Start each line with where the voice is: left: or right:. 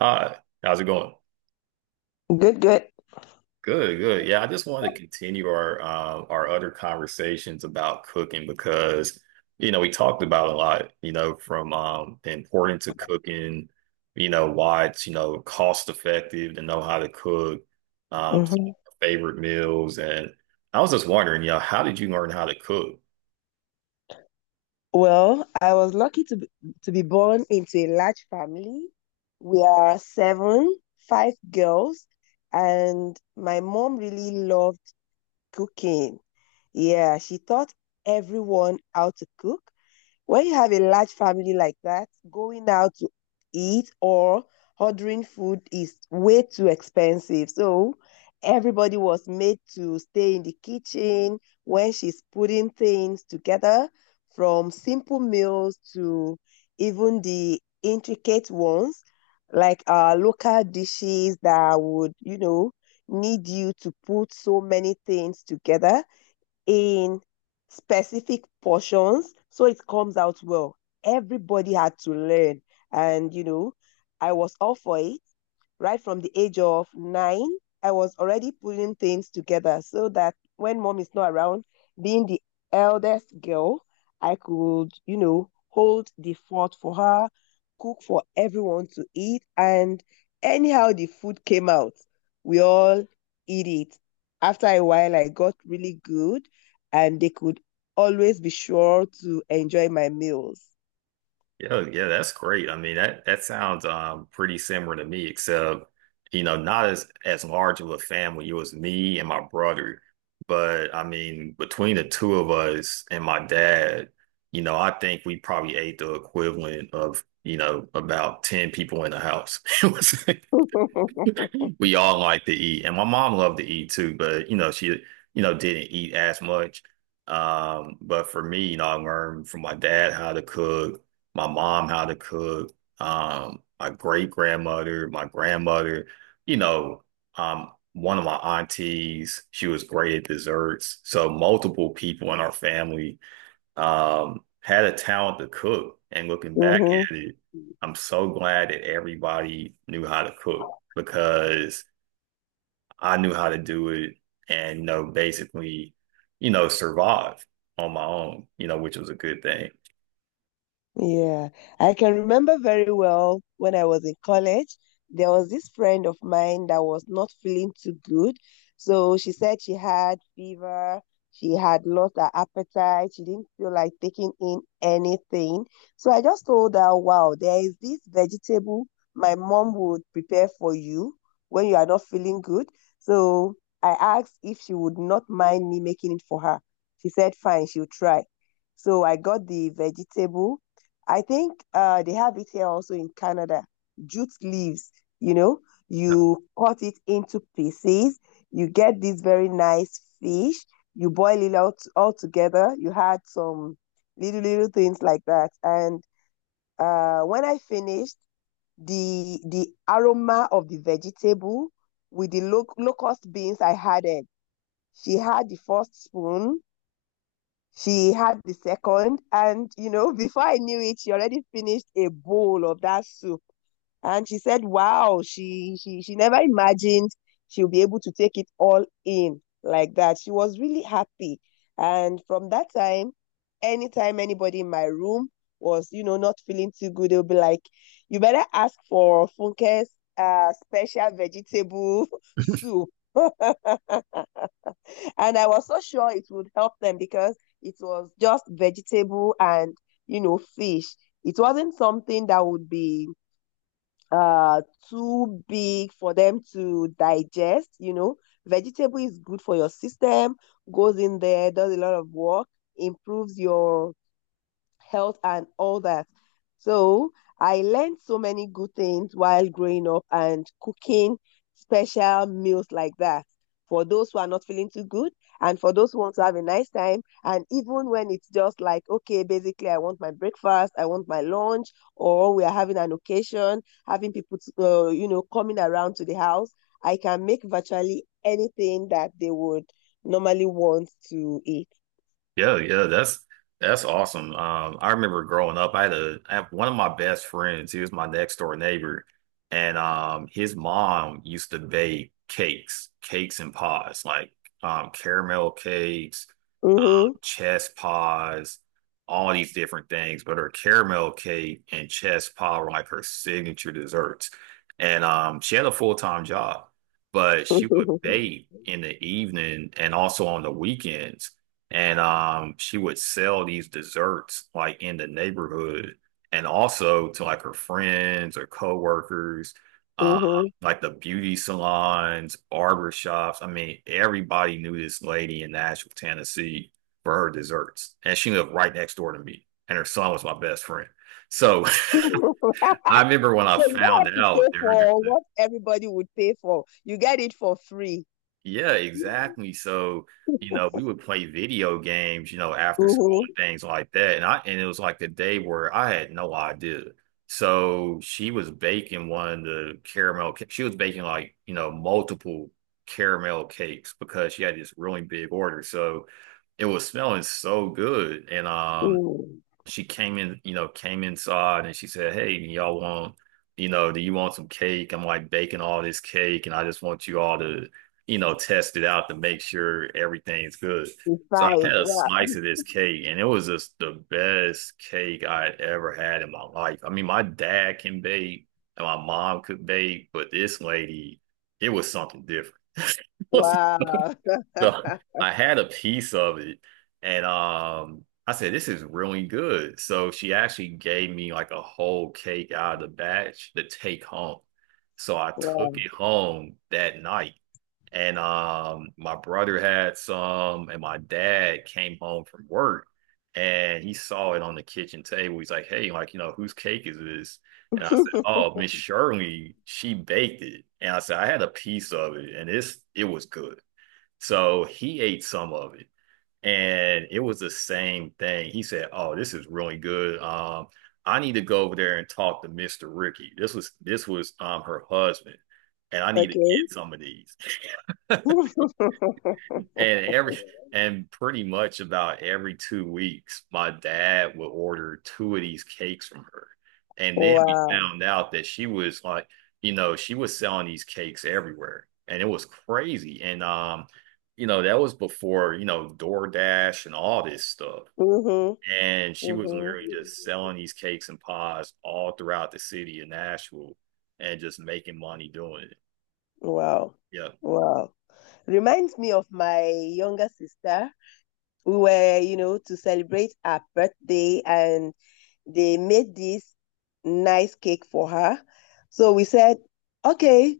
right: Hi, how's it going?
left: Good, good.
right: Good, good. Yeah, I just wanted to continue our other conversations about cooking because we talked about a lot, you know, from the importance of cooking, you know, why it's cost effective to know how to cook, some
left: hmm
right: of our favorite meals, and I was just wondering, you know, how did you learn how to cook?
left: Well, I was lucky to be born into a large family. We are seven, five girls, and my mom really loved cooking. Yeah, she taught everyone how to cook. When you have a large family like that, going out to eat or ordering food is way too expensive. So everybody was made to stay in the kitchen when she's putting things together, from simple meals to even the intricate ones, like local dishes that would, need you to put so many things together in specific portions so it comes out well. Everybody had to learn, and I was all for it right from the age of 9. I was already putting things together so that when mom is not around, being the eldest girl, I could, hold the fort for her, cook for everyone to eat. And anyhow, the food came out. We all eat it. After a while, I got really good and they could always be sure to enjoy my meals.
right: Yeah, yeah, that's great. I mean, that sounds pretty similar to me, except you know, not as large of a family. It was me and my brother, but I mean, between the two of us and my dad, you know, I think we probably ate the equivalent of about ten people in the house. We all like to eat, and my mom loved to eat too, but you know, she didn't eat as much. But for me, you know, I learned from my dad how to cook, my mom how to cook, my great grandmother, my grandmother, you know, one of my aunties, she was great at desserts. So multiple people in our family had a talent to cook. And looking back
left: Hmm.
right: at it, I'm so glad that everybody knew how to cook because I knew how to do it and, you know, basically, survive on my own, which was a good thing.
left: Yeah, I can remember very well when I was in college, there was this friend of mine that was not feeling too good. So she said she had fever, she had lost her appetite, she didn't feel like taking in anything. So I just told her, wow, there is this vegetable my mom would prepare for you when you are not feeling good. So I asked if she would not mind me making it for her. She said, fine, she'll try. So I got the vegetable. I think they have it here also in Canada. Jute leaves, you know, you cut it into pieces. You get this very nice fish. You boil it out all together. You had some little little things like that. And when I finished, the aroma of the vegetable with the locust beans I had it. She had the first spoon, she had the second, and before I knew it, she already finished a bowl of that soup. And she said, "Wow, she never imagined she'll be able to take it all in like that." She was really happy, and from that time, anytime anybody in my room was, not feeling too good, they'll be like, "You better ask for Funke's special vegetable soup." And I was so sure it would help them because it was just vegetable and fish. It wasn't something that would be uh too big for them to digest. Vegetable is good for your system, goes in there, does a lot of work, improves your health and all that. So I learned so many good things while growing up and cooking special meals like that for those who are not feeling too good and for those who want to have a nice time. And even when it's just like, okay, basically, I want my breakfast, I want my lunch, or we are having an occasion, having people, coming around to the house, I can make virtually anything that they would normally want to eat.
right: Yeah, yeah, that's awesome. I remember growing up, I had a I have one of my best friends. He was my next door neighbor, and his mom used to bake cakes, cakes and pies, like caramel cakes, um,
left: Mm-hmm.
right: chess pies, all these different things. But her caramel cake and chess pie were like her signature desserts, and she had a full-time job, but she would bake in the evening and also on the weekends and she would sell these desserts like in the neighborhood and also to like her friends or coworkers uh
left: Mm-hmm.
right: like the beauty salons, barber shops. I mean, everybody knew this lady in Nashville, Tennessee for her desserts, and she lived right next door to me and her son was my best friend, so
left: So
right: I remember when I
left: you don't
right: found
left: have to
right: out
left: pay
right: that her.
left: for what everybody would pay for. You get it for free.
right: Yeah, exactly. So, you know, we would play video games, you know, after school
left: Mhm.
right: and things like that. And it was like the day where I had no idea. So she was baking one of the caramel ca- she was baking like, you know, multiple caramel cakes because she had this really big order. So it was smelling so good. And
left: Mm.
right: she came in, you know, came inside and she said, Hey, y'all want, you know, do you want some cake? I'm like baking all this cake and I just want you all to, you know, test it out to make sure everything's good. So I
left: Fine.
right: had a
left: Wow.
right: slice of this cake and it was just the best cake I had ever had in my life. I mean, my dad can bake and my mom could bake, but this lady, it was something different. It was
left: Wow.
right: so I had a piece of it and I said, this is really good. So she actually gave me like a whole cake out of the batch to take home. So I took
left: Wow.
right: it home that night. And My brother had some and my dad came home from work and he saw it on the kitchen table. He's like, Hey, like, you know, whose cake is this? And I said, Oh, Miss Shirley, she baked it. And I said, I had a piece of it and it was good. So he ate some of it, and it was the same thing. He said, "Oh, this is really good. I need to go over there and talk to Mr. Ricky. This was her husband, and I need to get
left: Okay.
right: some of these." And every and pretty much about every two weeks, my dad would order two of these cakes from her. And then we
left: Wow.
right: found out that she was like, you know, she was selling these cakes everywhere. And it was crazy. And you know, that was before, you know, DoorDash and all this stuff.
left: Mhm.
right: And she was
left: Mhm.
right: literally just selling these cakes and pies all throughout the city of Nashville and just making money doing it.
left: Wow. Wow. Reminds me of my younger sister. We were, to celebrate her birthday and they made this nice cake for her. So we said, okay,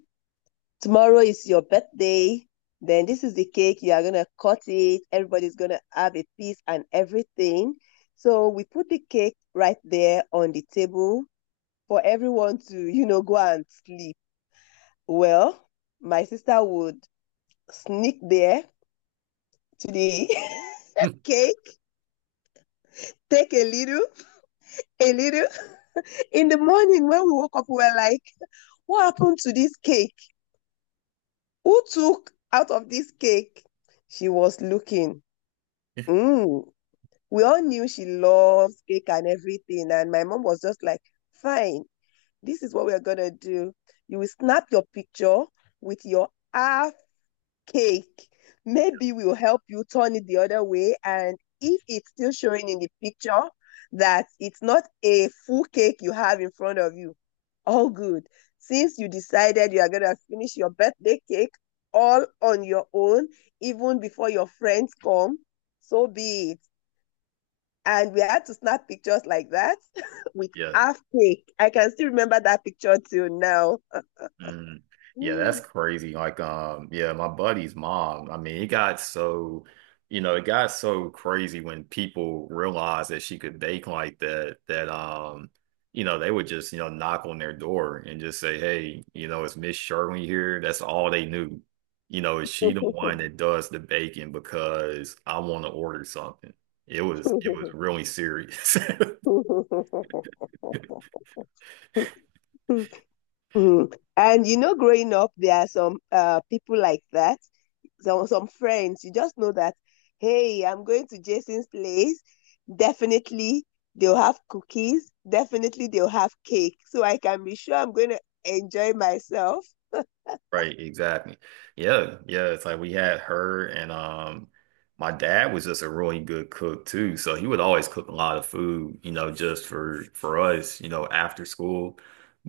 left: tomorrow is your birthday. Then this is the cake. You are going to cut it. Everybody's going to have a piece and everything. So we put the cake right there on the table for everyone to, go and sleep. Well, my sister would sneak there to the
right: Yeah.
left: cake, take a little, a little. In the morning when we woke up, we were like, what happened to this cake? Who took out of this cake? She was looking. Mm, we all knew she loves cake and everything. And my mom was just like, fine, this is what we're gonna do. You will snap your picture with your half cake. Maybe we'll help you turn it the other way. And if it's still showing in the picture that it's not a full cake you have in front of you, all good. Since you decided you are gonna finish your birthday cake all on your own, even before your friends come, so be it, and we had to snap pictures like that with
right: Yeah.
left: half cake. I can still remember that picture till now.
right: Mm. Yeah, that's crazy. Like, yeah, my buddy's mom, I mean, it got so, you know, it got so crazy when people realized that she could bake like that, that, you know, they would just, you know, knock on their door and just say, Hey, you know, it's Miss Shirley here. That's all they knew. You know, is she the one that does the baking because I want to order something? It was really serious.
left: And growing up, there are some people like that, some friends. You just know that, hey, I'm going to Jason's place. Definitely they'll have cookies. Definitely they'll have cake. So I can be sure I'm going to enjoy myself.
right: Right, exactly. Yeah, yeah. It's like we had her and my dad was just a really good cook too. So he would always cook a lot of food, you know, just for us, you know, after school.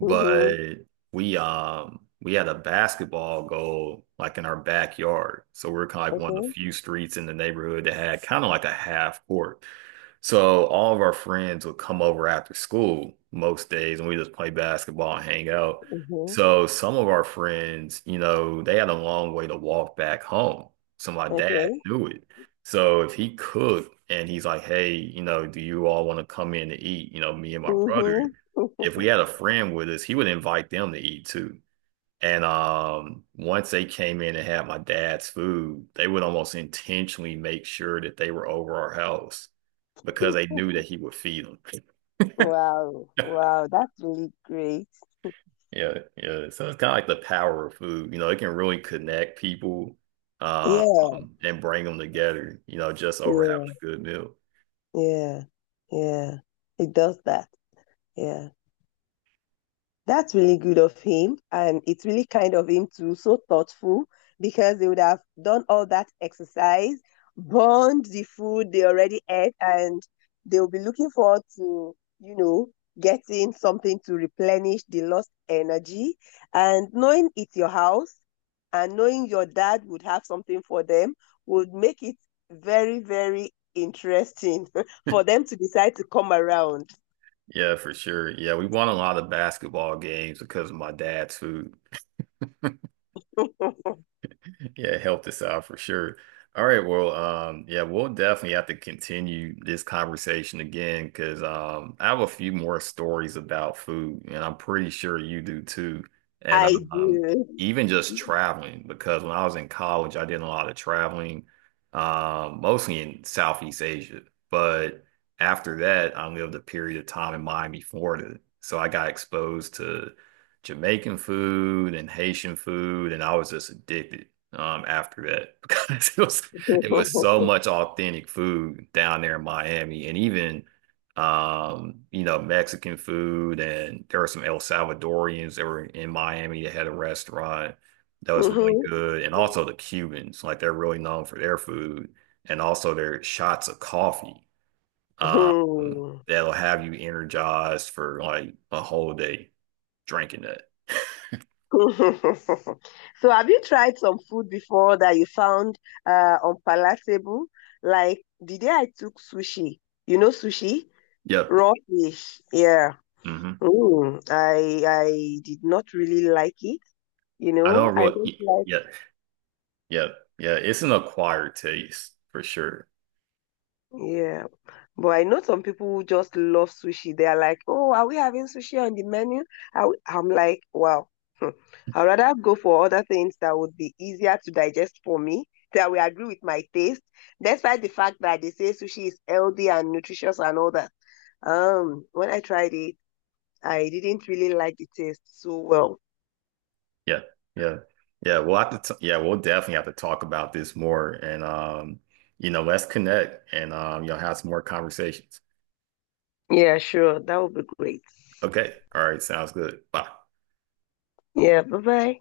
left: Mm-hmm.
right: we had a basketball goal like in our backyard. So we're kind of like one of the
left: Okay.
right: few streets in the neighborhood that had kind of like a half court. So all of our friends would come over after school most days and we just play basketball and hang out.
left: Mm-hmm.
right: So some of our friends, you know, they had a long way to walk back home. So my
left: Okay.
right: dad knew it. So if he cooked and he's like, hey, you know, do you all want to come in to eat? You know, me and my brother,
left: Mm-hmm.
right: if we had a friend with us, he would invite them to eat too. And Once they came in and had my dad's food, they would almost intentionally make sure that they were over our house because they knew that he would feed them.
left: Wow. Wow. That's really great.
right: Yeah, yeah. So it's kind of like the power of food. You know, it can really connect people
left: Yeah.
right: and bring them together, you know, just over having
left: Yeah.
right: a good meal.
left: Yeah. Yeah. He does that. Yeah. That's really good of him. And it's really kind of him too. So thoughtful, because they would have done all that exercise, burned the food they already ate, and they'll be looking forward to, getting something to replenish the lost energy. And knowing it's your house, and knowing your dad would have something for them would make it very, very interesting for them to decide to come around.
right: Yeah, for sure. Yeah, we won a lot of basketball games because of my dad's food. Yeah, it helped us out for sure. All right, well, yeah, we'll definitely have to continue this conversation again because I have a few more stories about food, and I'm pretty sure you do too. And
left: I do.
right: Even just traveling, because when I was in college, I did a lot of traveling, mostly in Southeast Asia. But after that, I lived a period of time in Miami, Florida, so I got exposed to Jamaican food and Haitian food, and I was just addicted after that because it was so much authentic food down there in Miami and even you know, Mexican food, and there were some El Salvadorians that were in Miami that had a restaurant that was really
left: Mhm.
right: good, and also the Cubans, like they're really known for their food and also their shots of coffee.
left: Hmm.
right: That'll have you energized for like a whole day drinking that.
left: So, have you tried some food before that you found unpalatable? Like the day I took sushi, sushi,
right: Yep.
left: raw fish. Yeah.
right: Hmm.
left: Mm. I did not really like it. You
right: I
left: know,
right: don't
left: I don't
right: really,
left: like.
right: yeah. Yeah, yeah, it's an acquired taste for sure.
left: Yeah. But I know some people who just love sushi. They are like, oh, are we having sushi on the menu? I'm like, wow, hmm. I'd rather go for other things that would be easier to digest for me, that will agree with my taste, despite the fact that they say sushi is healthy and nutritious and all that. When I tried it, I didn't really like the taste so well.
right: Yeah, yeah, yeah. We'll have to, t Yeah, we'll definitely have to talk about this more, and you know, let's connect and you know, have some more conversations.
left: Yeah, sure, that would be great.
right: Okay, all right, sounds good. Bye.
left: Yeah, bye bye.